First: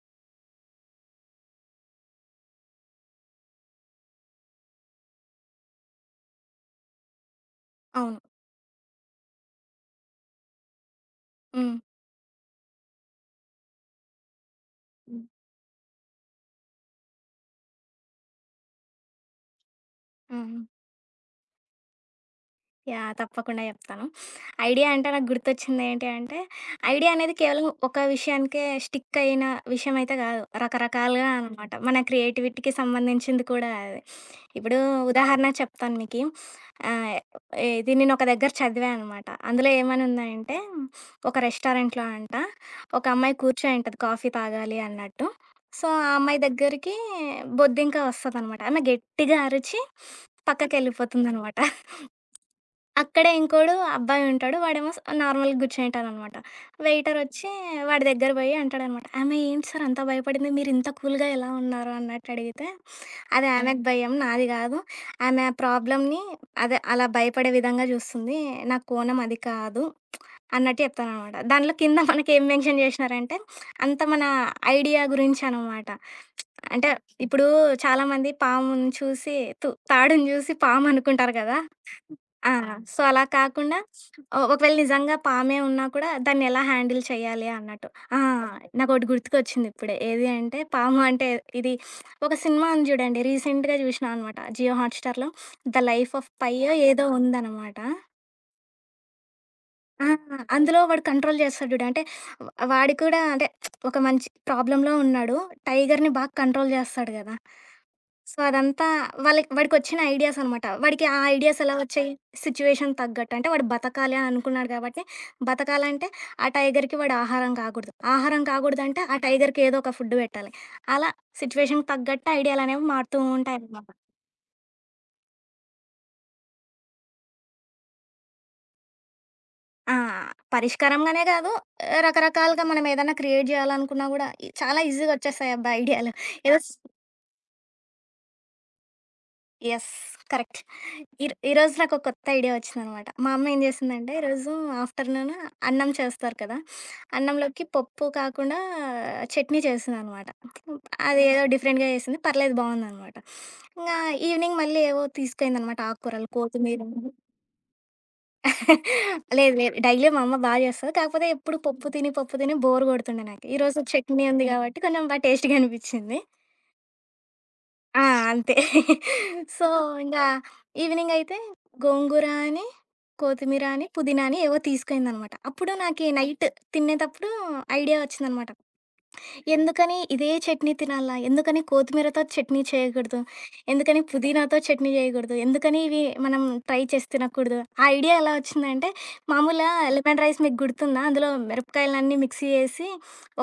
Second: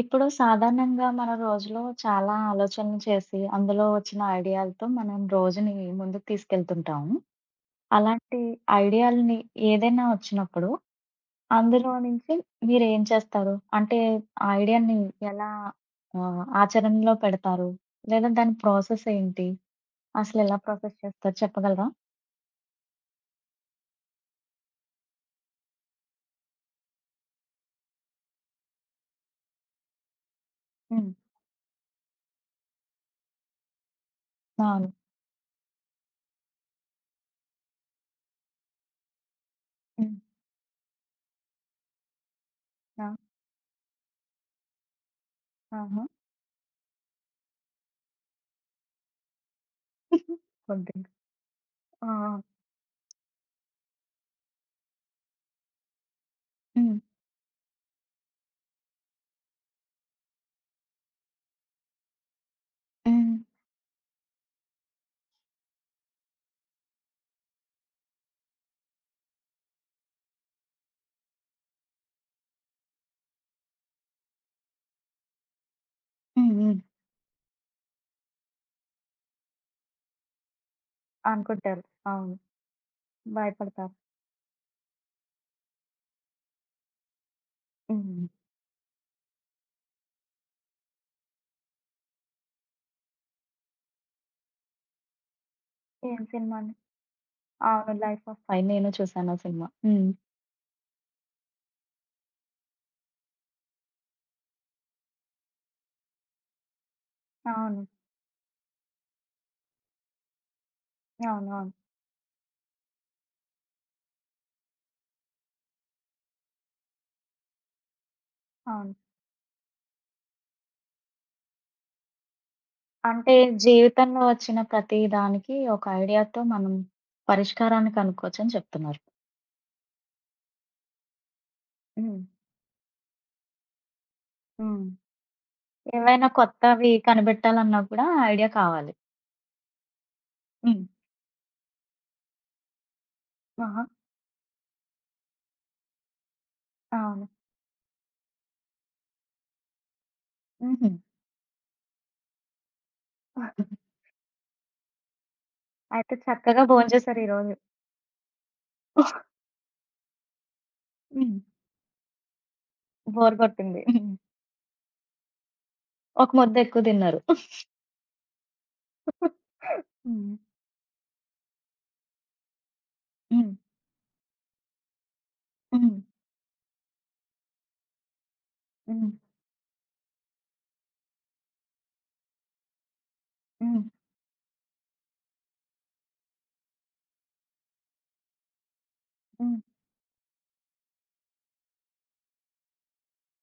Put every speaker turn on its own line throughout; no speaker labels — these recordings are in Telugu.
ఇప్పుడు సాధారణంగా మన రోజులో చాలా ఆలోచనలు చేసి, అందులో వచ్చిన ఐడియాలతో మనం రోజుని ముందుకు తీసుకెళ్తుంటాము.
అవును.
అలాంటి ఐడియాలని ఏదైనా వచ్చినప్పుడు,
హ్మ్.
అందులో నుంచి మీరేం చేస్తారు? అంటే ఆ ఐడియాని
హ్మ్.
ఎలా ఆచరణలో పెడతారు? లేదా దాని ప్రాసెస్ ఏంటి? అసలెలా
హ్మ్.
ప్రాసెస్ చేస్తారు చెప్పగలరా?
యాహ్! తప్పకుండా చెప్తాను. ఐడియా అంటే నాకు గుర్తొచ్చిందేంటి అంటే, ఐడియా అనేది కేవలం ఒక విషయానికే స్టిక్ అయిన విషయం అయితే కాదు.
హ్మ్.
రకరకాలుగా అనమాట. మన క్రియేటివిటీకి సంబంధించింది కూడా అది. ఇప్పుడు
అవును.
ఉదాహరణ చెప్తాను మీకి. ఆహ్, ఇది నేను ఒక దగ్గర చదివా అనమాట. అందులో ఏమని
హ్మ్.
ఉందంటే, ఒక రెస్టారెంట్‌లో అంట ఒక
ఆ!
అమ్మాయి కూర్చొని ఉంటది కాఫీ తాగాలి అన్నట్టు. సో,
ఆహా!
ఆ అమ్మాయి దగ్గరికి బొద్దింక వస్తదనమాట. ఆమె గట్టిగా అరిచి
కొద్దిగా.
పక్కకెళ్ళిపోతుందనమాట.
ఆ! ఆ!
అక్కడే ఇంకోడు అబ్బాయి ఉంటాడు. వాడేమో నార్మల్‌గా కూర్చునేంటాడనమాట.
హ్మ్.
వెయిటరొచ్చి వాడి దగ్గర బోయి అంటాడనమాట, "ఆమె ఏంటి సార్ అంత భయపడింది? మీరింత కూల్‌గా ఎలా ఉన్నారు?" అన్నట్టు అడిగితే,
హ్మ్.
"అది ఆ! ఆమెకు భయం, నాది గాదు. ఆమె ఆ ప్రాబ్లమ్‌ని అదే అలా భయపడే విధంగా జూస్తుంది. నా కోణం అది కాదు." అన్నట్టు చెప్తాననమాట. దాంట్లో కింద మనకేం మెన్షన్ జేషినారంటే, అంత మన ఐడియా గురించనమాట.
హ్మ్. హ్మ్.
అంటే, ఇప్పుడు చాలామంది పాముని చూసి తాడుని చూసి పామనుకుంటారు గదా!
అనుకుంటారు. అవును.
ఆ! అవును. సో, అలా కాకుండా
భయపడతారు.
ఒకవేళ నిజంగా పామే ఉన్నా కూడా, దాన్నెలా హ్యాండిల్ చేయాలి అన్నట్టు.
హ్మ్.
ఆ!
హ్మ్.
ఓకే. నాకోటి గుర్తుకొచ్చిందిప్పుడే. ఏది అంటే, పాము అంటే ఇది ఒక సినిమా ఉంది జూడండి. రీసెంట్‌గా జూషినా అనమాట. జియో హాట్‌స్టార్‌లో 'ద
ఏం
లైఫ్ ఆఫ్
సినిమా అండి?
పై'యో ఏదో ఉందనమాట.
అవును. 'లైఫ్ ఆఫ్ పై' నేను చూసాను ఆ సినిమా.
ఆ!
హ్మ్.
అందులో వాడు కంట్రోల్ చేస్తాడు జూడు. అంటే వాడు కూడా అంటే ఒక మంచి ప్రాబ్లమ్‌లో ఉన్నాడు. టైగర్‌ని బాగా కంట్రోల్ చేస్తాడు గదా!
అవును.
సో, అదంతా వాళ్ళకి వాడికొచ్చిన ఐడియాస్ అనమాట. వాడికి ఆ
అవునవును.
ఐడియాస్
అవును.
ఎలా వచ్చాయి? సిట్యుయేషన్ తగ్గట్టు. అంటే వాడు బతకాలి అని అనుకున్నాడు కాబట్టి, బతకాలంటే ఆ టైగర్‌కి వాడు ఆహారం కాకూడదు. ఆహారం
అవును.
కాకూడదంటే ఆ టైగర్‌కి ఏదో ఒక ఫుడ్ పెట్టాలి. అలా సిట్యుయేషన్‌కి తగ్గట్టు ఐడియాలనేవి మారుతూ
అంటే
ఉంటాయనమాట.
జీవితంలో వచ్చిన ప్రతి దానికి ఒక ఐడియాతో మనం పరిష్కారాన్ని కనుక్కోవచ్చని చెప్తున్నారు.
ఆ! పరిష్కారంగానే గాదు,
హ్మ్.
రకరకాలుగా మనమేదన్నా క్రియేట్ జేయాలనుకున్నా గూడా ఇ చాలా
హ్మ్.
ఈజీగొచ్చేస్తాయబ్బా ఐడియాలు.
ఏవైనా
ఏదో స్
కొత్తవి కనిపెట్టాలన్నా కూడా ఐడియా కావాలి.
యెస్. కరెక్ట్.
హ్మ్.
ఈరోజు నాకొక కొత్త ఐడియా ఒచ్చిందనమాట. మా అమ్మ ఏం
ఆహా!
జేసిందంటే ఈరోజు ఆఫ్టర్‌నూన్ అన్నం చేస్తారు కదా!
అవును.
అన్నంలోకి పప్పు కాకుండా చట్నీ చేసిందనమాట.
హుహు.
అది ఏదో డిఫరెంట్‌గా జేసింది. పర్లేదు బావుందనమాట. ఇంగా ఈవినింగ్ మళ్ళీ ఏవో తీసుకైందనమాట
అయితే
ఆకుకూరలు,
చక్కగా
కొత్తిమీర
భోంచేశారు ఈరోజు.
లేదు లేదు. డైలీ మా అమ్మ బా చేస్తది. కాకపోతే
హ్మ్.
ఎప్పుడు పప్పు తిని, పప్పు తిని బోర్ కొడుతుండే
బోర్
నాకు. ఈరోజు
కొట్టింది. హ్మ్.
చట్నీ ఉంది కాబట్టి కొంచెం బా టేస్టీగా అనిపిచ్చింది.
ఒక ముద్ద ఎక్కువ తిన్నారు.
ఆ! అంతే. సో, ఇంగా
హ్మ్.
ఈవినింగ్ అయితే గోంగూర అని,
హ్మ్.
కొత్తిమీర అని, పుదీనా అని ఏవో తీసుకైందనమాట. అప్పుడు
హ్మ్.
నాకి నైట్ తినేతప్పుడు ఐడియా వచ్చిందనమాట.
హ్మ్.
ఎందుకని ఇదే చట్నీ తినాలా? ఎందుకని కొత్తిమీరతో చట్నీ చేయకూడదు?
హ్మ్.
ఎందుకని పుదీనాతో చట్నీ చేయకూడదు? ఎందుకని ఇవి మనం ట్రై చేసి తినకూడదు? ఆ ఐడియా ఎలా వచ్చిందంటే,
హ్మ్.
మామూలుగా లెమన్ రైస్ మీకు గుర్తుందా? అందులో మిరపకాయలన్నీ మిక్సీ చేసి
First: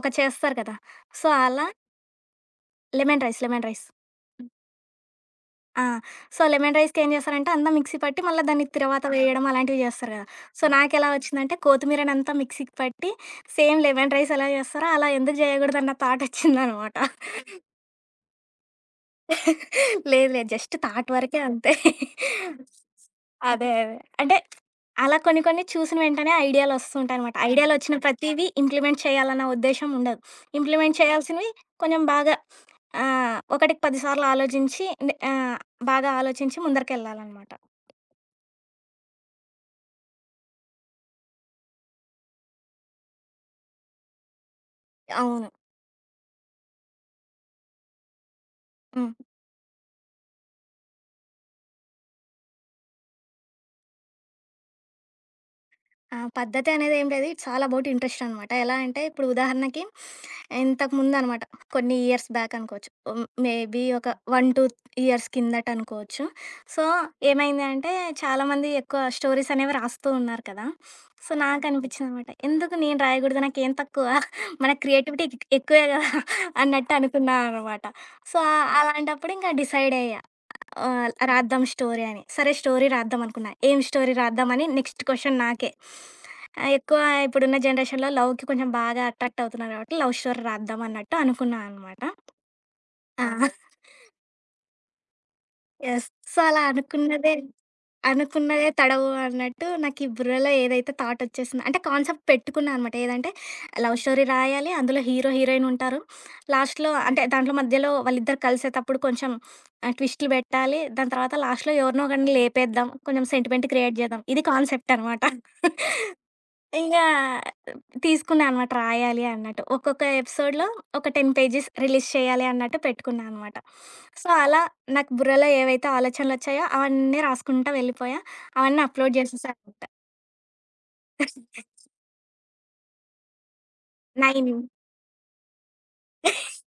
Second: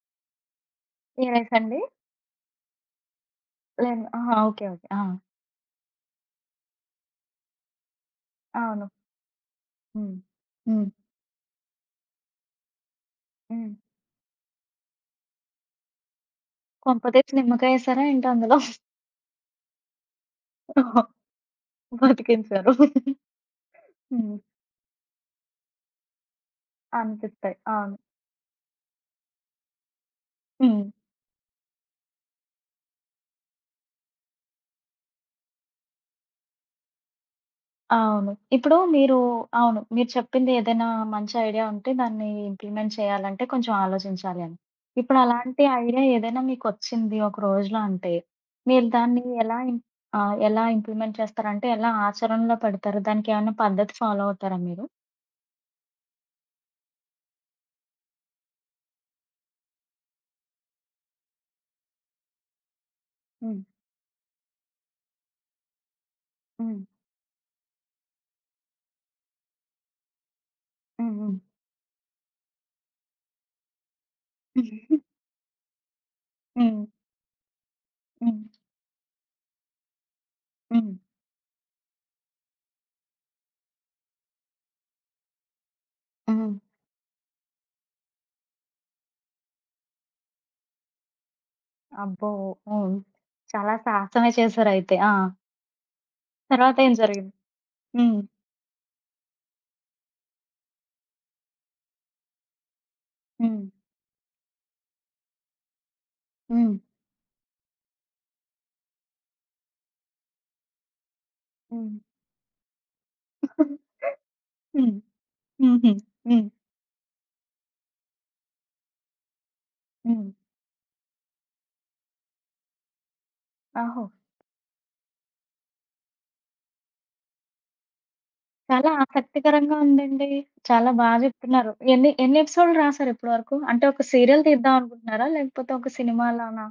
ఒకటి చేస్తారు కదా!
ఏ
సో, అలా
రైసండి?
Lemon rice, lemon rice.
Lemon ఆహా! ఓకే. ఓకే. ఆ!
ఆ! సో, లెమన్ రైస్‌కి ఏం చేస్తారంటే, అంతా మిక్సీ పట్టి మళ్ళా దాన్ని
అవును.
తిరవాత వేయడం అలాంటివి చేస్తారు
హ్మ్.
కదా! సో,
హ్మ్.
నాకెలా వచ్చిందంటే, కొత్తిమీరనంతా మిక్సీకి పట్టి
హ్మ్.
సేమ్ లెమన్ రైస్ ఎలా చేస్తారో అలా ఎందుకు చేయకూడదన్న థాట్ వచ్చిందనమాట.
కొంపతీసి నిమ్మకాయేసారా ఏంటి అందులో?
లేదు లేదు. జస్ట్ థాట్ వరకే అంతే.
బతికించారు.
అదే. అదే.
హ్మ్.
అంటే అలా కొన్ని కొన్ని చూసిన వెంటనే ఐడియాలొస్తుంటాయనమాట.
అనిపిస్తాయి. అవును.
ఐడియాలొచ్చిన ప్రతీవి ఇంప్లిమెంట్ చేయాలన్న ఉద్దేశ్యం ఉండదు.
హ్మ్.
ఇంప్లిమెంట్ చేయాల్సినవి కొంచెం బాగా ఒకటికి 10 సార్లు ఆలోచించి బాగా ఆలోచించి ముందరికెళ్ళాలనమాట.
అవును. ఇప్పుడు మీరు అవును. మీరు చెప్పింది ఏదైనా మంచి ఐడియా ఉంటే దాన్ని ఇంప్లిమెంట్ చేయాలంటే కొంచెం ఆలోచించాలి అని. ఇప్పుడు
అవును.
అలాంటి ఐడియా ఏదైనా మీకొచ్చింది ఒక రోజులో అంటే, మీరు
హ్మ్.
దాన్ని ఎలా ఇంప్లిమెంట్ చేస్తారంటే ఎలా ఆచరణలో పెడతారు? దానికేమన్నా పద్ధతి ఫాలో అవుతారా మీరు?
ఆ! పద్ధతి అనేది ఏం లేదు. ఇట్స్ ఆల్ అబౌట్ ఇంట్రెస్ట్ అనమాట. ఎలా అంటే ఇప్పుడు ఉదాహరణకి ఇంతకుముందనమాట కొన్ని ఇయర్స్ బ్యాక్ అనుకోవచ్చు. హ్మ్,
హ్మ్.
మేబీ ఒక 1, 2 ఇయర్స్ కిందట అనుకోవచ్చు.
హ్మ్.
సో, ఏమైంది అంటే చాలామంది ఎక్కువ స్టోరీస్ అనేవి రాస్తూ ఉన్నారు కదా!
హ్మ్.
సో,
హ్మ్.
ఓకే. నాకనిపించిందనమాట. ఎందుకు నేను రాయకూడదు? నాకేం తక్కువ? మన క్రియేటివిటీ ఎక్కువే కదా!
హ్మ్.
అన్నట్టు అనుకున్నా అనమాట. సో,
హ్మ్.
ఓకే. అలాంటప్పుడు ఇంకా డిసైడ్ అయ్యా.
హ్మ్.
రాద్దాం స్టోరీ అని. సరే స్టోరీ రాద్దాం అనుకున్నా. ఏం స్టోరీ రాద్దామని నెక్స్ట్ క్వషన్ నాకే.
ఆ!
ఆహ్, ఎక్కువ ఇప్పుడున్న జనరేషన్‌లో లవ్‌కి కొంచెం బాగా అట్రాక్ట్ అవుతున్నారు కాబట్టి లవ్ స్టోరీ రాద్దాం అన్నట్టు అనుకున్నా అనమాట.
అబ్బో! హ్మ్.
ఆ!
చాలా సాహసమే చేశారయితే. ఆ!
యెస్. సో, అలా
తర్వాతేం జరిగింది?
అనుకున్నదే
హ్మ్.
అనుకున్నదే తడవు అన్నట్టు నాకీ బుర్రలో ఏదైతే థాటొచ్చేసిందో అంటే కాన్సెప్ట్ పెట్టుకున్నా అనమాట. ఏదంటే
హ్మ్.
లవ్ స్టోరీ రాయాలి, అందులో హీరో, హీరోయిన్ ఉంటారు.
హ్మ్.
లాస్ట్‌లో అంటే దాంట్లో మధ్యలో వాళ్ళిద్దరు కలిసేతప్పుడు కొంచెం ట్విస్టులు పెట్టాలి. దాని తర్వాత లాస్ట్‌లో
హ్మ్.
ఎవరినో ఒకడిని లేపేద్దాం. కొంచెం సెంటిమెంట్ క్రియేట్ చేద్దాం. ఇది
హ్మ్.
కాన్సెప్ట్ అనమాట.
హుహు. హ్మ్.
ఇంగా తీసుకున్నా అనమాట రాయాలి అన్నట్టు. ఒక్కొక్క
హ్మ్.
ఎపిసోడ్‌లో ఒక 10 పేజెస్ రిలీజ్ చేయాలి అన్నట్టు పెట్టుకున్నా అనమాట.
ఓహో!
సో, అలా నాకు బుర్రలో ఏవైతే ఆలోచనలొచ్చాయో అవన్నీ రాసుకుంటా వెళ్ళిపోయా. అవన్నీ
చాలా
అప్‌లోడ్ చేసేసా
ఆసక్తికరంగా
అనమాట.
ఉందండి. చాలా బా జెప్తున్నారు. ఎన్ని ఎన్ని ఎపిసోడ్‌లు రాసారు ఇప్పటి వరకు? అంటే ఒక సీరియల్
9
తీద్దాం అనుకుంటున్నారా? లేకపోతే ఒక సినిమా లానా?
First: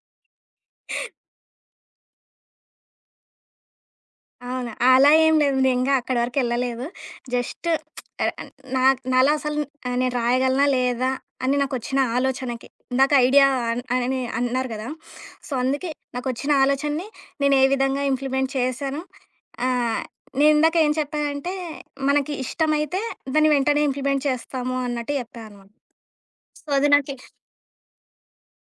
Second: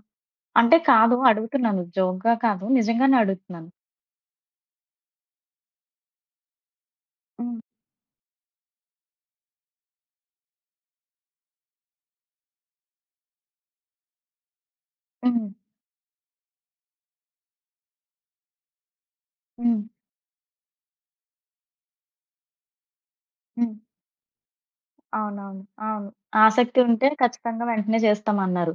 అంటే కాదు అడుగుతున్నాను. జోక్‌గా కాదు. నిజంగానే అడుగుతున్నాను.
అవును. అలా ఏం లేదు. నేనింకా అక్కడి వరకెళ్ళలేదు.
హ్మ్.
జస్ట్ నా నాలో అసలు నేను రాయగలనా? లేదా? అని నాకొచ్చిన ఆలోచనకి. ఇందాక ఐడియా అని అన్నారు గదా!
హ్మ్.
సో, అందుకే నాకొచ్చిన ఆలోచనని నేను ఏ విధంగా ఇంప్లిమెంట్ చేశాను? ఆ!
హ్మ్.
నేనిందాక ఏం చెప్పానంటే, మనకి ఇష్టమైతే దాన్ని
హ్మ్.
వెంటనే ఇంప్లిమెంట్ చేస్తాము అన్నట్టు చెప్పా
అవునవును.
అనమాట.
అవును.
సో,
ఆసక్తి
అది
ఉంటే
నాకి
ఖచ్చితంగా వెంటనే చేస్తామన్నారు.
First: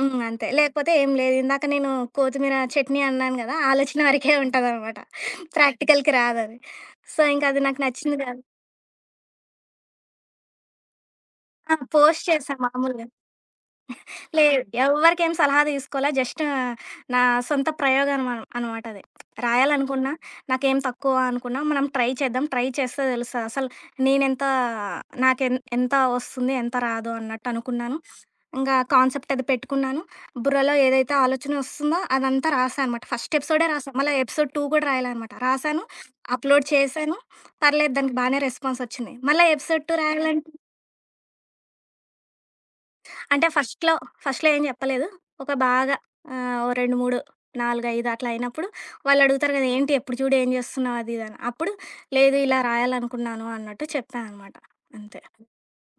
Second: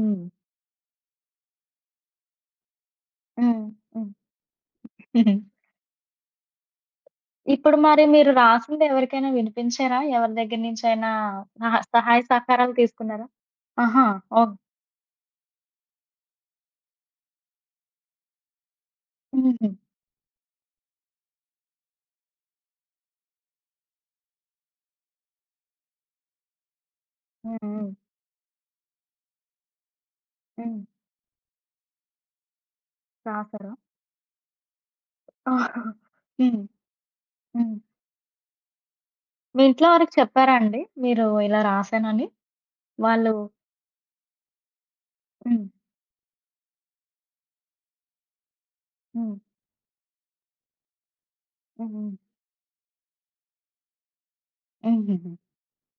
హ్మ్.
హ్మ్.
అంతే. లేకపోతే ఏం లేదు. ఇందాక నేను కొత్తిమీర చట్నీ అన్నాను గదా!
హ్మ్.
ఆలోచన
హ్మ్.
వరకే ఉంటదనమాట.
హ్మ్.
ప్రాక్టికల్‌కి రాదది. సో, ఇంకది
ఇప్పుడు
నాకు
మరి
నచ్చింది
మీరు
గాదు.
రాసింది ఎవరికైనా వినిపించారా? ఎవరి దగ్గర నుంచైనా
ఆ!
సహాయ
పోస్ట్ చేశా
సహకారాలు
మామూలుగా.
తీసుకున్నారా? ఆహా! ఓహ్!
లేదు. ఎవ్వరికేం సలహా తీసుకోలే. జస్ట్ నా సొంత ప్రయోగం అనమాట అది.
హుహు.
రాయాలనుకున్నా, నాకేం తక్కువ అనుకున్నా, మనం ట్రై చేద్దాం. ట్రై చేస్తే తెలుస్తది. అసలు నేనెంత ఎంత వస్తుంది, ఎంత రాదు అన్నట్టు
హ్మ్. హ్మ్.
అనుకున్నాను. ఇంగా కాన్సెప్ట్ అది పెట్టుకున్నాను. బుర్రలో
హ్మ్.
ఏదైతే ఆలోచన వస్తుందో అదంతా రాసా అనమాట. ఫస్ట్ ఎపిసోడే
రాశారు.
రాసా. మళ్ళా ఎపిసోడ్ 2 కూడా రాయలే అనమాట. రాసాను,
హ్మ్.
అప్‌లోడ్ చేశాను.
హ్మ్.
పర్లేదు దానికి బానే రెస్పాన్స్ వచ్చింది. మళ్ళా
మీ
ఎపిసోడ్
ఇంట్లో
2
వారికి
రాయాలంటే
చెప్పారా అండి? మీరు ఇలా రాసానని? వాళ్ళు
అంటే ఫస్ట్‌లో, ఫస్ట్‌లో ఏం చెప్పలేదు. ఒక
హ్మ్.
బాగా ఓ 2, 3, 4, 5 అట్లా అయినప్పుడు
హ్మ్.
వాళ్ళడుగుతారు కదా! "ఏంటి ఎప్పుడు చూడు ఏం చేస్తున్నావు?" అది, ఇది అని. అప్పుడు
హ్మ్.
లేదు ఇలా రాయాలనుకున్నాను అన్నట్టు చెప్పా అనమాట.
హ్మ్.
అంతే.
హుహు.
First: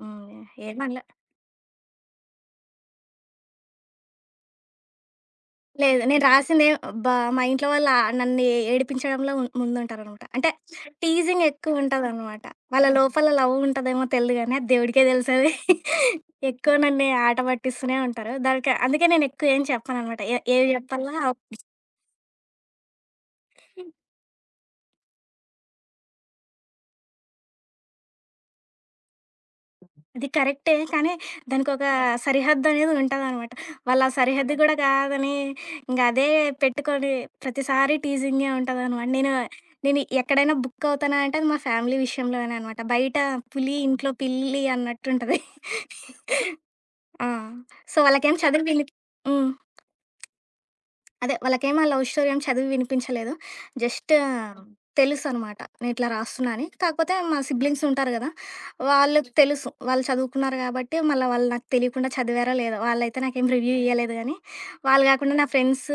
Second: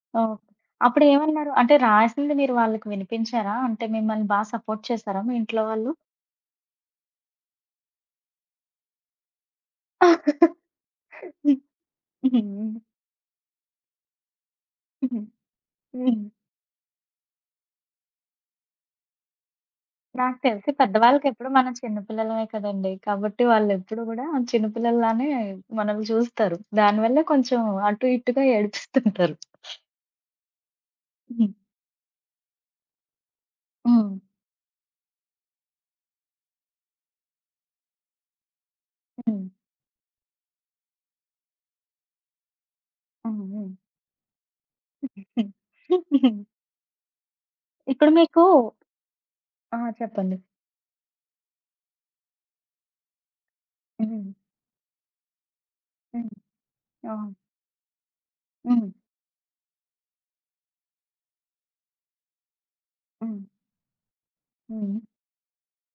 హ్మ్.
ఓకే.
ఏమనలే.
అప్పుడేమన్నారు? అంటే రాసింది మీరు వాళ్ళకి వినిపించారా? అంటే మిమ్మల్ని బా సపోర్ట్ చేశారా మీ ఇంట్లో వాళ్ళు?
లేదు. నేను రాసిందే అబ్బా! మా ఇంట్లో వాళ్ళు నన్ను ఏడిపించడంలో ముందుంటారనమాట. అంటే టీజింగ్ ఎక్కువుంటదనమాట.
హ్మ్.
వాళ్ళ లోపల లవ్ ఉంటదేమో తెలీదు గానీ అది దేవుడికే
హ్మ్.
తెలుసది.
హ్మ్.
ఎక్కువ నన్ను ఆట పట్టిస్తూనే ఉంటారు. దానికి అందుకే నేను ఎక్కువ ఏం చెప్పననమాట. ఏ
నాకు
ఏవి
తెలిసి
చెప్పాలా
పెద్దవాళ్ళకెప్పుడు మనం చిన్న పిల్లలమే కదండీ. కాబట్టి వాళ్ళెప్పుడు గూడా చిన్న పిల్లల్లానే మనల్ని చూస్తారు. దానివల్లే కొంచెం అటు ఇటుగా ఏడిపిస్తుంటారు.
అది కరెక్టే. కానీ
హ్మ్.
దానికొక సరిహద్దనేది ఉంటదనమాట. వాళ్ళు ఆ
హ్మ్.
సరిహద్దు హ్మ్. గూడా కాదని ఇంగ అదే పెట్టుకొని ప్రతిసారి టీజింగే ఉంటదనమాట. నేను
హ్మ్.
నేను ఎక్కడైనా బుక్ అవుతానా అంటే అది మా ఫ్యామిలీ విషయంలోనే అనమాట. బయట
హ్మ్. హ్మ్.
పులి, ఇంట్లో పిల్లి అన్నట్టుంటది.
హ్మ్.
ఆ! సో,
ఇప్పుడు
వాళ్ళకేం
మీకు
ఇప్పుడు చదువు మీ విని హ్మ్.
ఆ! చెప్పండి.
అదే వాళ్ళకేం ఆ లవ్ స్టోరీ ఏం చదివి వినిపించలేదు. జస్ట్
హ్మ్.
తెలుసనమాట. నేనిట్లా
హ్మ్.
రాస్తున్నా అని. కాకపోతే
ఆ!
మా సిబ్లింగ్స్ ఉంటారు గదా!
హ్మ్.
వాళ్ళకి తెలుసు. వాళ్ళు చదువుకున్నారు గాబట్టి, మళ్ళా వాళ్ళు నాకు తెలియకుండా చదివారో లేదో. వాళ్ళైతే
హ్మ్.
నాకేం రివ్యూ ఇయ్యలేదు గానీ,
హ్మ్.
వాళ్ళు గాకుండా నా ఫ్రెండ్స్,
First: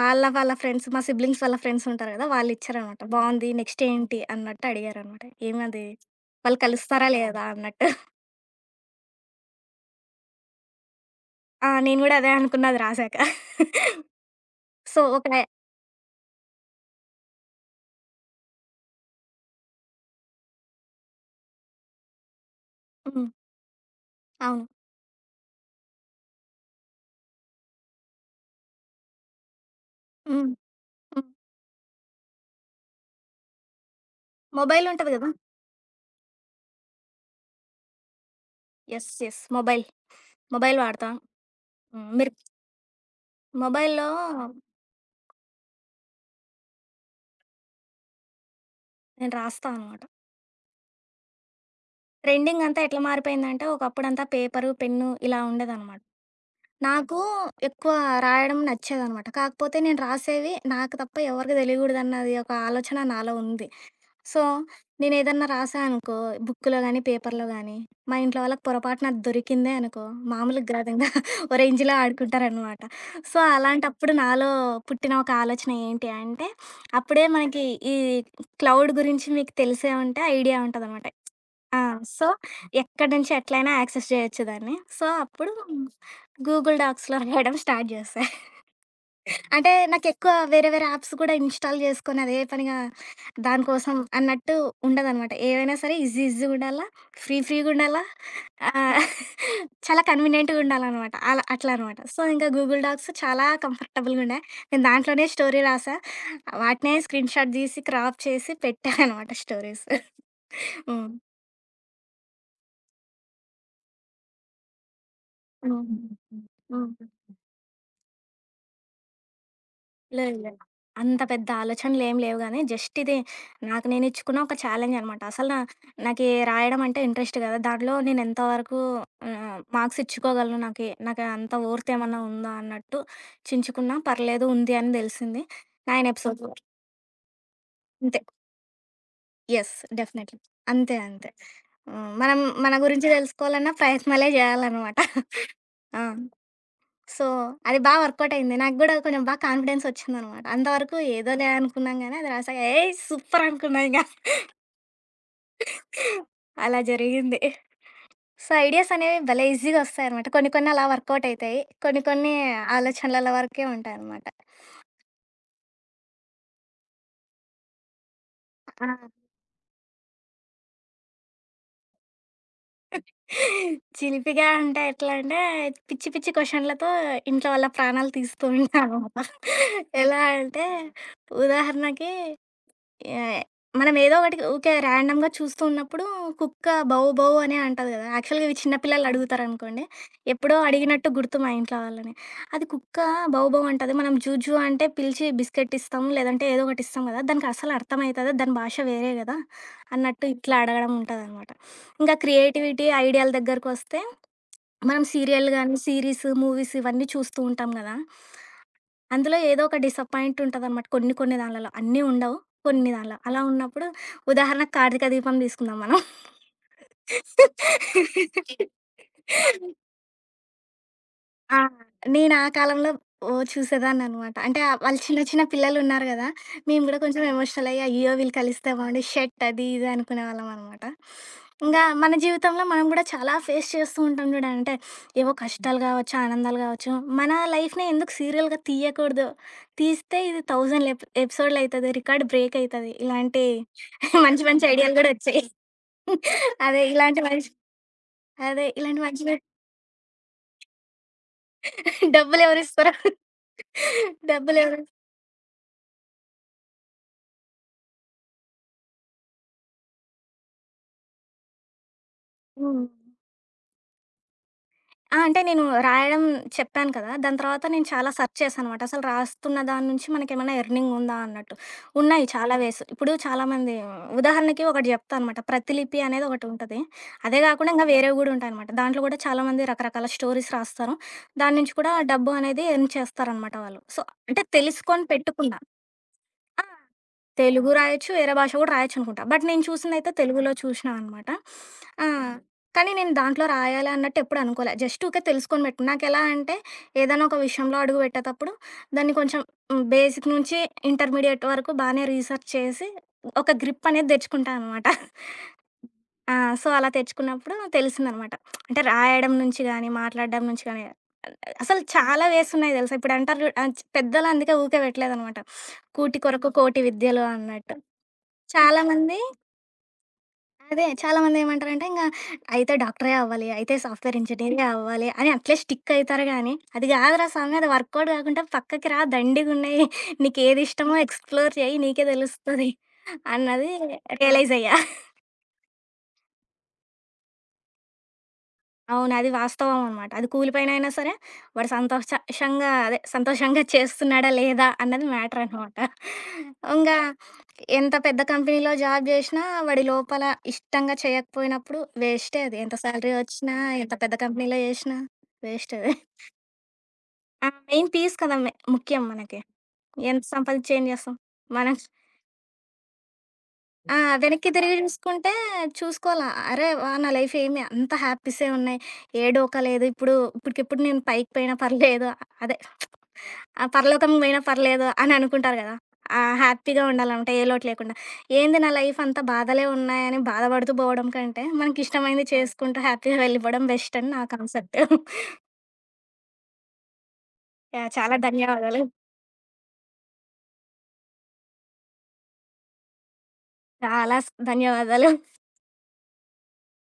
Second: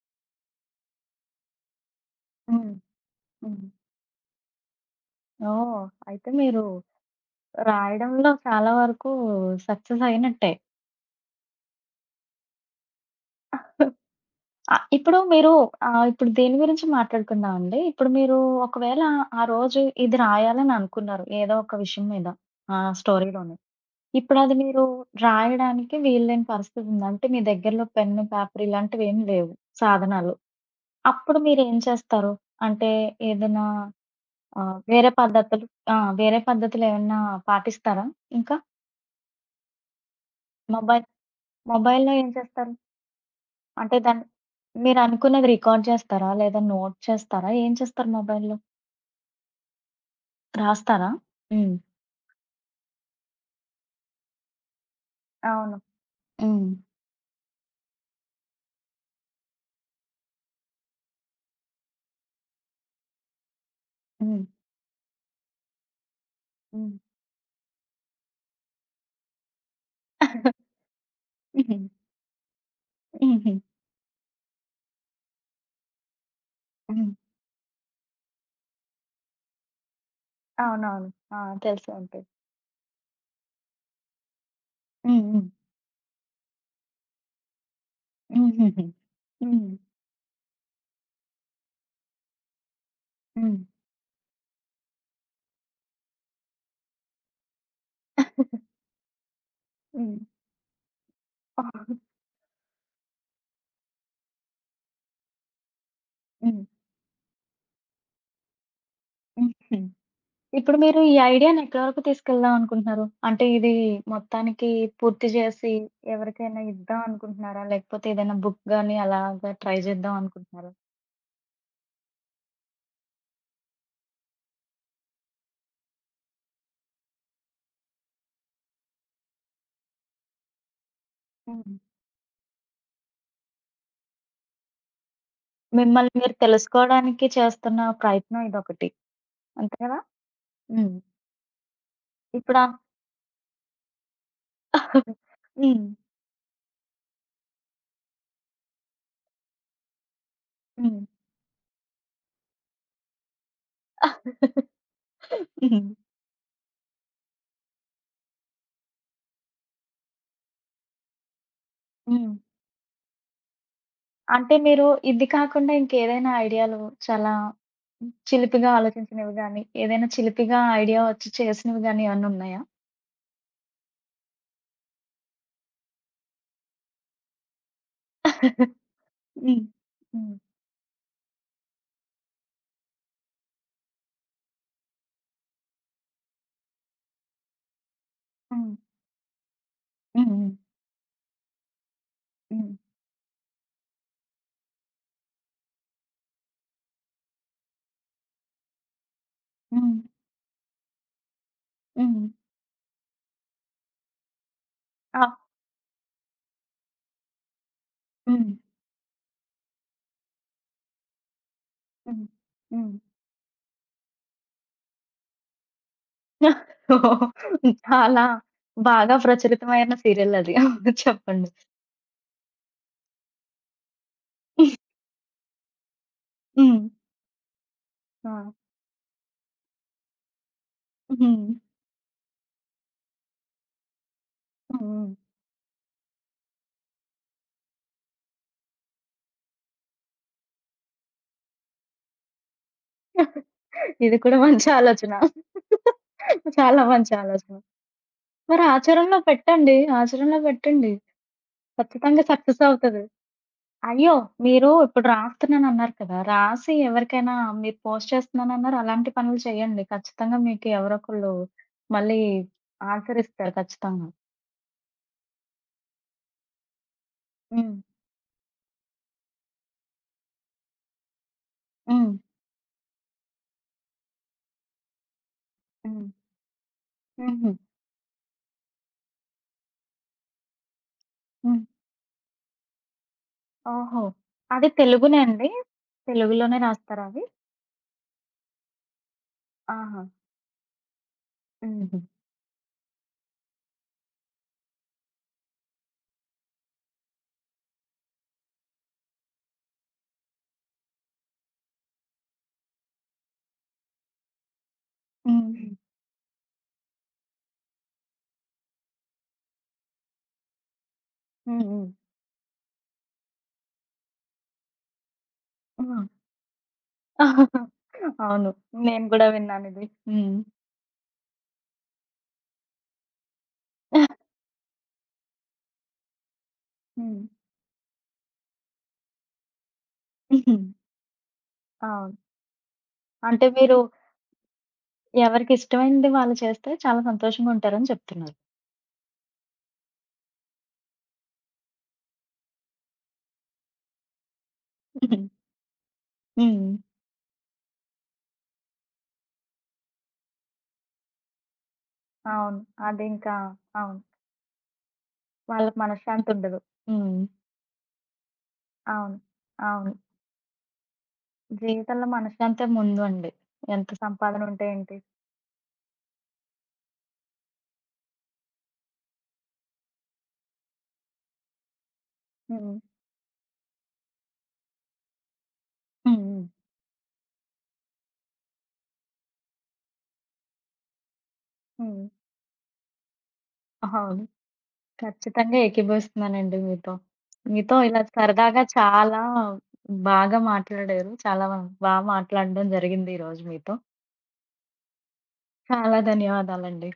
వాళ్ళ వాళ్ళ ఫ్రెండ్స్, మా సిబ్లింగ్స్ వాళ్ళ ఫ్రెండ్స్ ఉంటారు గదా!
హ్మ్.
వాళ్ళిచ్చారనమాట. బావుంది.
హ్మ్.
నెక్స్ట్ ఏంటి అన్నట్టు అడిగారనమాట.
ఓహ్!
ఏమది
అయితే
వాళ్ళు
మీరు
కలుస్తారా లేదా అన్నట్టు.
రాయడంలో చాలా వరకు సక్సెస్ అయినట్టే.
ఆ! నేను గూడా అదే అనుకున్నా అది రాసాక.
ఆహ్,
సో,
ఇప్పుడు
ఒక
మీరు ఆహ్, ఇప్పుడు దేని గురించి మాట్లాడుకుందామండి. ఇప్పుడు మీరు ఒకవేళ ఆ రోజు ఇది రాయాలని అనుకున్నారు. ఏదో ఒక విషయం మీద ఆ
హ్మ్.
స్టోరీలోని. ఇప్పుడది
అవును.
మీరు రాయడానికి వీల్లేని పరిస్థితి ఉంది. అంటే మీ దగ్గరలో పెన్ను, పేపర్ ఇలాంటివేమి లేవు సాధనాలు.
హ్మ్. హ్మ్.
అప్పుడు మీరేం చేస్తారు? అంటే ఏదైనా
మొబైల్
వేరే
ఉంటది గదా!
పద్ధతులు ఆ! వేరే పద్ధతులేమన్నా పాటిస్తారా ఇంకా?
Yes. Yes. Mobile. Mobile
mobile
వాడతా. హ్మ్.
మొబైల్‌లో ఏం
మీరు
చేస్తారు? అంటే
మొబైల్‌లో
దాన్ని మీరనుకున్నది రికార్డ్ చేస్తారా? లేదా నోట్ చేస్తారా? ఏం చేస్తారు మొబైల్‌లో?
నేను రాస్తా అనమాట.
రాస్తారా? హ్మ్.
ట్రెండింగ్ అంతా ఎట్లా మారిపోయిందంటే, ఒకప్పుడంతా పేపరు, పెన్ను ఇలా
అవును.
ఉండేదనమాట.
హ్మ్.
నాకు ఎక్కువ రాయడం నచ్చేదనమాట. కాకపోతే నేను రాసేవి నాకు తప్ప ఎవరికీ తెలియకూడదన్నది ఒక ఆలోచన నాలో ఉంది. సో,
హ్మ్.
నేనేదన్నా రాశా అనుకో బుక్‌లో
హ్మ్.
గానీ, పేపర్‌లో గానీ, మా ఇంట్లో వాళ్ళకి పొరపాటున అది దొరికిందే అనుకో, మామూలుగా గాదు ఇంగ ఓ
హుహు.
రేంజ్‌లో ఆడుకుంటారనమాట. సో,
హుహు.
అలాంటప్పుడు నాలో పుట్టిన ఒక ఆలోచన ఏంటి అంటే,
హ్మ్.
అప్పుడే మనకి ఈ క్లౌడ్ గురించి మీకు తెలిసే ఉంటే ఐడియా ఉంటదనమాట.
అవునవును. ఆ!
ఆ!
తెలిసి ఉంటది.
సో, ఎక్కడి నుంచి ఎట్లైనా యాక్సెస్ జేయొచ్చు దాన్ని. సో,
హ్మ్. హ్మ్.
అప్పుడు గూగుల్ డాక్స్‌లో రాయడం స్టార్ట్ జేశా.
హుహుహు. హ్మ్.
అంటే నాకెక్కువ వేరే వేరే యాప్స్ కూడా ఇన్‌స్టాల్ చేసుకొని అదే పనిగా
హ్మ్.
దానికోసం అన్నట్టు ఉండదనమాట. ఏవైనా సరే ఈజీ ఈజీగుండాల, ఫ్రీ ఫ్రీగుండాల, ఆహ్, చాలా
హ్మ్.
కన్వీనియంట్‌గుండాలనమాట. అలా అట్లా
హ్మ్.
అనమాట. సో, ఇంకా గూగుల్ డాక్స్ చాలా కంఫర్టబుల్‌గుండే. నేను దాంట్లోనే స్టోరీ రాసా.
హ్మ్.
వాటినే స్క్రీన్‌షాట్ తీసి, క్రాప్ చేసి పెట్టా అనమాట
హ్మ్. హుహు.
స్టోరీస్.
ఇప్పుడు మీరు
హ్మ్.
ఈ ఐడియాని ఎక్కడి వరకు తీసుకెళ్దాం అనుకుంటున్నారు? అంటే ఇది మొత్తానికి పూర్తి చేసి
హ్మ్.
ఎవరికైనా
హ్మ్.
ఇద్దాం అనుకుంటున్నారా? లేకపోతే ఏదైనా బుక్ గాని అలాగా ట్రై చేద్దాం
లేదు లేదు.
అనుకుంటున్నారా?
అంత పెద్ద ఆలోచనలేం లేవు గానీ, జస్ట్ ఇది నాకు నేను ఇచ్చుకున్న ఒక ఛాలెంజ్ అనమాట. అసలు నాకీ రాయడం అంటే ఇంట్రెస్ట్ కదా! దాంట్లో నేను ఎంత వరకు మార్క్స్ ఇచ్చుకోగలను, నాకు అంత
హ్మ్.
ఓర్పు ఏమన్నా ఉందా అన్నట్టు చించుకున్నా పర్లేదు ఉంది అని తెలిసింది. 9
మిమ్మల్ని మీరు
ఎపిసోడ్స్
తెలుసుకోవడానికి చేస్తున్న
అంతే.
ప్రయత్నం ఇదొకటి.
యెస్.
అంతే కదా?
డెఫినెట్‌లీ.
హ్మ్.
అంతే. అంతే. హ్మ్. మనం
ఇప్పుడా
మన గురించి తెలుసుకోవాలన్న ప్రయత్నాలే జేయాలనమాట.
హ్మ్.
ఆ! సో, అది బా వర్కౌట్ అయింది. నాకు గూడా కొంచెం బా కాన్ఫిడెన్స్ ఒచ్చిందనమాట. అంతవరకు
హ్మ్.
ఏదోలే అనుకున్నాం గానీ, అది రాసాక ఏయ్! సూపర్ అనుకున్నా ఇంగ.
హ్మ్.
అలా జరిగింది. సో, ఐడియాస్ అనేవి భలే ఈజీగా ఒస్తాయనమాట. కొన్ని కొన్ని అలా వర్కౌట్ అయితాయి. కొన్ని
హ్మ్.
కొన్ని ఆలోచనల వరకే ఉంటాయనమాట.
అంటే మీరు ఇది కాకుండా ఇంకేదైనా ఐడియాలు చాలా చిలిపిగా
ఆ!
ఆలోచించినవి గాని, ఏదైనా చిలిపిగా ఐడియా వచ్చి చేసినవి గాని ఏమన్నా ఉన్నాయా?
చిలిపిగా అంటే ఎట్లా అంటే, పిచ్చి పిచ్చి క్వెషన్‌లతో ఇంట్లో వాళ్ళ ప్రాణాలు తీస్తూ ఉంటాననమాట.
Ừm,
ఎలా
ừm,
అంటే, ఉదాహరణకి యాహ్! మనం ఏదో ఒకటి ఊకే ర్యాండమ్‌గా చూస్తూ ఉన్నప్పుడు కుక్క బౌ బౌ అనే అంటది గదా! యాక్చువల్‌గా ఇవి చిన్న
ừm,
పిల్లలు అడుగుతారనుకోండి.
ừm,
ఎప్పుడో అడిగినట్టు గుర్తు మా ఇంట్లో వాళ్ళని. అది
ừm,
కుక్క బౌ బౌ అంటది. మనం జూ జూ అంటే పిలిచి బిస్కెట్ ఇస్తాము. లేదంటే ఏదో ఒకటి ఇస్తాం గదా! దానికి అస్సలు అర్థమైతదా? దాని భాష వేరే గదా!
ừhm,
అన్నట్టు ఇట్లా అడగడం ఉంటదనమాట. ఇంకా
ừమ్.
క్రియేటివిటీ, ఐడియాల దగ్గరకొస్తే మనం
ఆ!
సీరియల్ గాని, సీరీస్, మూవీస్ ఇవన్నీ చూస్తూ ఉంటాం గదా!
హ్మ్.
అందులో ఏదో ఒక డిసప్పాయింట్ ఉంటదనమాట. కొన్ని కొన్ని దాన్లలో. అన్నీ
హ్మ్.
ఉండవు. కొన్ని
హ్మ్.
దాన్లో. అలా ఉన్నప్పుడు ఉదాహరణకు కార్తీక దీపం తీసుకుందాం మనం.
ఓహ్! చాలా బాగా ప్రచలితమైన సీరియల్ అది. అవును చెప్పండి.
ఆ! నేను ఆ కాలంలో ఓహ్! చూసేదాన్ననమాట. అంటే వాళ్ళు చిన్న చిన్న పిల్లలున్నారు గదా!
హ్మ్.
మేము గూడా కొంచెం ఎమోషనల్ అయ్యి, అయ్యో!
ఆ!
వీళ్ళు కలిస్తే బావుండు షట్ అది ఇది అనుకునేవాళ్ళమనమాట.
హ్మ్.
ఇంగా మన జీవితంలో మనం గూడా చాలా ఫేస్ చేస్తూ ఉంటాం జూడండి. అంటే
హ్మ్.
ఏవో కష్టాలు గావచ్చు, ఆనందాలు గావచ్చు. మన లైఫ్‌నే ఎందుకు సీరియల్‌గా తీయకూడదు. తీస్తే ఇది 1000 ఎపిసోడ్‌లయితది. రికార్డ్ బ్రేక్ అయితది. ఇలాంటి
ఇది కూడా
మంచి మంచి
మంచి
ఐడియాలు
ఆలోచన.
గూడా ఒచ్చాయి. అదే
చాలా మంచి
ఇలాంటి మంచి
ఆలోచన. మరి
అదే ఇలాంటి
ఆచరణలో
మంచి
పెట్టండి. ఆచరణలో పెట్టండి. ఖచ్చితంగా సక్సెస్
డబ్బులెవరిస్తరో
అవుతది. అయ్యో! మీరు
డబ్బులెవరు
ఇప్పుడు రాస్తున్నానన్నారు కదా! రాసి ఎవరికైనా మీరు పోస్ట్ చేస్తున్నానన్నారు. అలాంటి పనులు చేయండి. ఖచ్చితంగా మీకు ఎవరో ఒకళ్ళు మళ్ళీ
హ్మ్.
ఆచరిస్తారు ఖచ్చితంగా.
ఆ! అంటే నేను రాయడం చెప్పాను కదా! దాని తర్వాత
హ్మ్.
నేను చాలా సెర్చ్ చేశాననమాట. అసలు రాస్తున్న దాని నుంచి మనకేమైనా ఎర్నింగ్ ఉందా అన్నట్టు.
హ్మ్.
ఉన్నాయి చాలా హ్మ్. వేస్. ఇప్పుడు చాలామంది ఉదాహరణకి ఒకటి చెప్తా అనమాట. ప్రతిలిపి
హ్మ్.
అనేది ఒకటుంటది. అదే
హుహు.
కాకుండా ఇంకా ఓకే. వేరేవి కూడా ఉంటాయనమాట. దాంట్లో కూడా చాలామంది రకరకాల స్టోరీస్ రాస్తారు. దాని
హ్మ్.
నుంచి కూడా డబ్బు అనేది ఎర్న్ చేస్తారనమాట వాళ్ళు. సో,
ఓహో!
అంటే
అది
తెలుసుకొని
తెలుగునే అండి?
పెట్టుకున్నా.
తెలుగులోనే
ఆ!
రాస్తారా అవి?
తెలుగు ఆ! రాయొచ్చు, వేరే భాష కూడా రాయొచ్చనుకుంటా. బట్ నేను
ఆహా!
చూసిందయితే తెలుగులో చూసినా అనమాట.
హుహు.
ఆ! హ్మ్. కానీ నేను దాంట్లో రాయాలి అన్నట్టు ఎప్పుడు అనుకోలే. జస్ట్ ఊకే తెలుసుకొని పెట్టుకున్నా. నాకెలా అంటే ఏదైనా ఒక విషయంలో అడుగు పెట్టేటప్పుడు దాన్ని కొంచెం హ్మ్, బేసిక్ నుంచి ఇంటర్మీడియేట్ వరకు బానే రీసెర్చ్ చేసి ఒక గ్రిప్ అనేది తెచ్చుకుంటా అనమాట.
హ్మ్.
ఆ! సో, అలా తెచ్చుకున్నప్పుడు తెలిసిందనమాట. అంటే రాయడం నుంచి గానీ, మాట్లాడడం నుంచి గానీ,
హ్మ్.
అసలు
హ్మ్.
చాలా వేస్ ఉన్నాయి తెలుసా. ఇప్పుడు అంటారు చూడు పెద్దలు అందుకే ఊకే పెట్టలేదనమాట.
హ్మ్.
కూటి కొరకు కోటి విద్యలు అన్నట్టు.
అవును. నేను
చాలామంది
కూడా విన్నానిది. హ్మ్.
అదే చాలామంది ఏమంటారంటే, ఇంగ అయితే డాక్టరే అవ్వాలి, అయితే సాఫ్ట్‌వేర్ ఇంజినీరే అవ్వాలి అని అట్లే స్టిక్ అయితారు గానీ, అది
హ్మ్.
కాదురా స్వామి అది వర్కౌట్ కాకుంటే పక్కకి రా దండిగున్నాయి. నీకేది ఇష్టమో ఎక్స్‌ప్లోర్ చెయ్యి నీకే
అవును.
తెలుస్తది
అంటే
అన్నది
మీరు
రియలైజ్ అయ్యా.
ఎవరికిష్టమైనది వాళ్ళు చేస్తే చాలా సంతోషంగా ఉంటారని చెప్తున్నారు.
అవును. అది వాస్తవం అనమాట. అది కూలి పనైనా సరే వాడు సంతోషంగా అదే సంతోషంగా చేస్తున్నాడా లేదా అన్నది మ్యాటర్ అనమాట.
హ్మ్.
ఇంగా ఎంత పెద్ద కంపెనీలో జాబ్ జేసినా వాడి లోపల ఇష్టంగా చేయకపోయినప్పుడు వేస్టే
అవును.
అది. ఎంత సాలరీ
అదింకా
వచ్చినా, ఎంత
అవును.
పెద్ద కంపెనీలో జేసినా వేస్ట్
వాళ్ళకి
అది.
మనశ్శాంతుండదు. హ్మ్.
ఆ! మెయిన్ పీస్ కదా! ముఖ్యం
అవును.
మనకి.
అవును.
ఎంత సంపాదించి ఏం జేస్తాం? మనం
జీవితంలో మనశ్శాంతి అంతే ముందు అండి.
ఆ!
ఎంత
వెనక్కి
సంపాదనుంటే
తిరిగి
ఏంటి?
చూసుకుంటే చూసుకోవాల. అరే వాహ్! నా లైఫ్ ఏమి అంత హ్యాపీసే ఉన్నాయి. ఏ డోకా లేదు. ఇప్పుడు ఇప్పటికిప్పుడు నేను పైకి పోయినా పర్లేదు. అదే
హ్మ్.
ఆ పరలోకం పోయినా పర్లేదు అని అనుకుంటారు కదా!
హ్మ్.
ఆ
హ్మ్.
హ్యాపీగా ఉండాలనమాట ఏ లోటు లేకుండా. ఏంది నా లైఫ్ అంతా బాధలే ఉన్నాయని బాధపడుతూ పోవడం కంటే, మనకి
హ్మ్.
ఇష్టమైంది చేసుకుంటూ హ్యాపీగా వెళ్ళిపోవడం బెస్ట్ అని
అవును.
నా కాన్సెప్ట్.
ఖచ్చితంగా ఏకీభవిస్తున్నానండి మీతో. మీతో
యాహ్!
ఇలా
చాలా
సరదాగా
ధన్యవాదాలు.
చాలా బాగా మాట్లాడారు. చాలా బా మాట్లాడడం జరిగింది ఈరోజు మీతో.
చాలా ధన్యవాదాలు.
చాలా ధన్యవాదాలండి.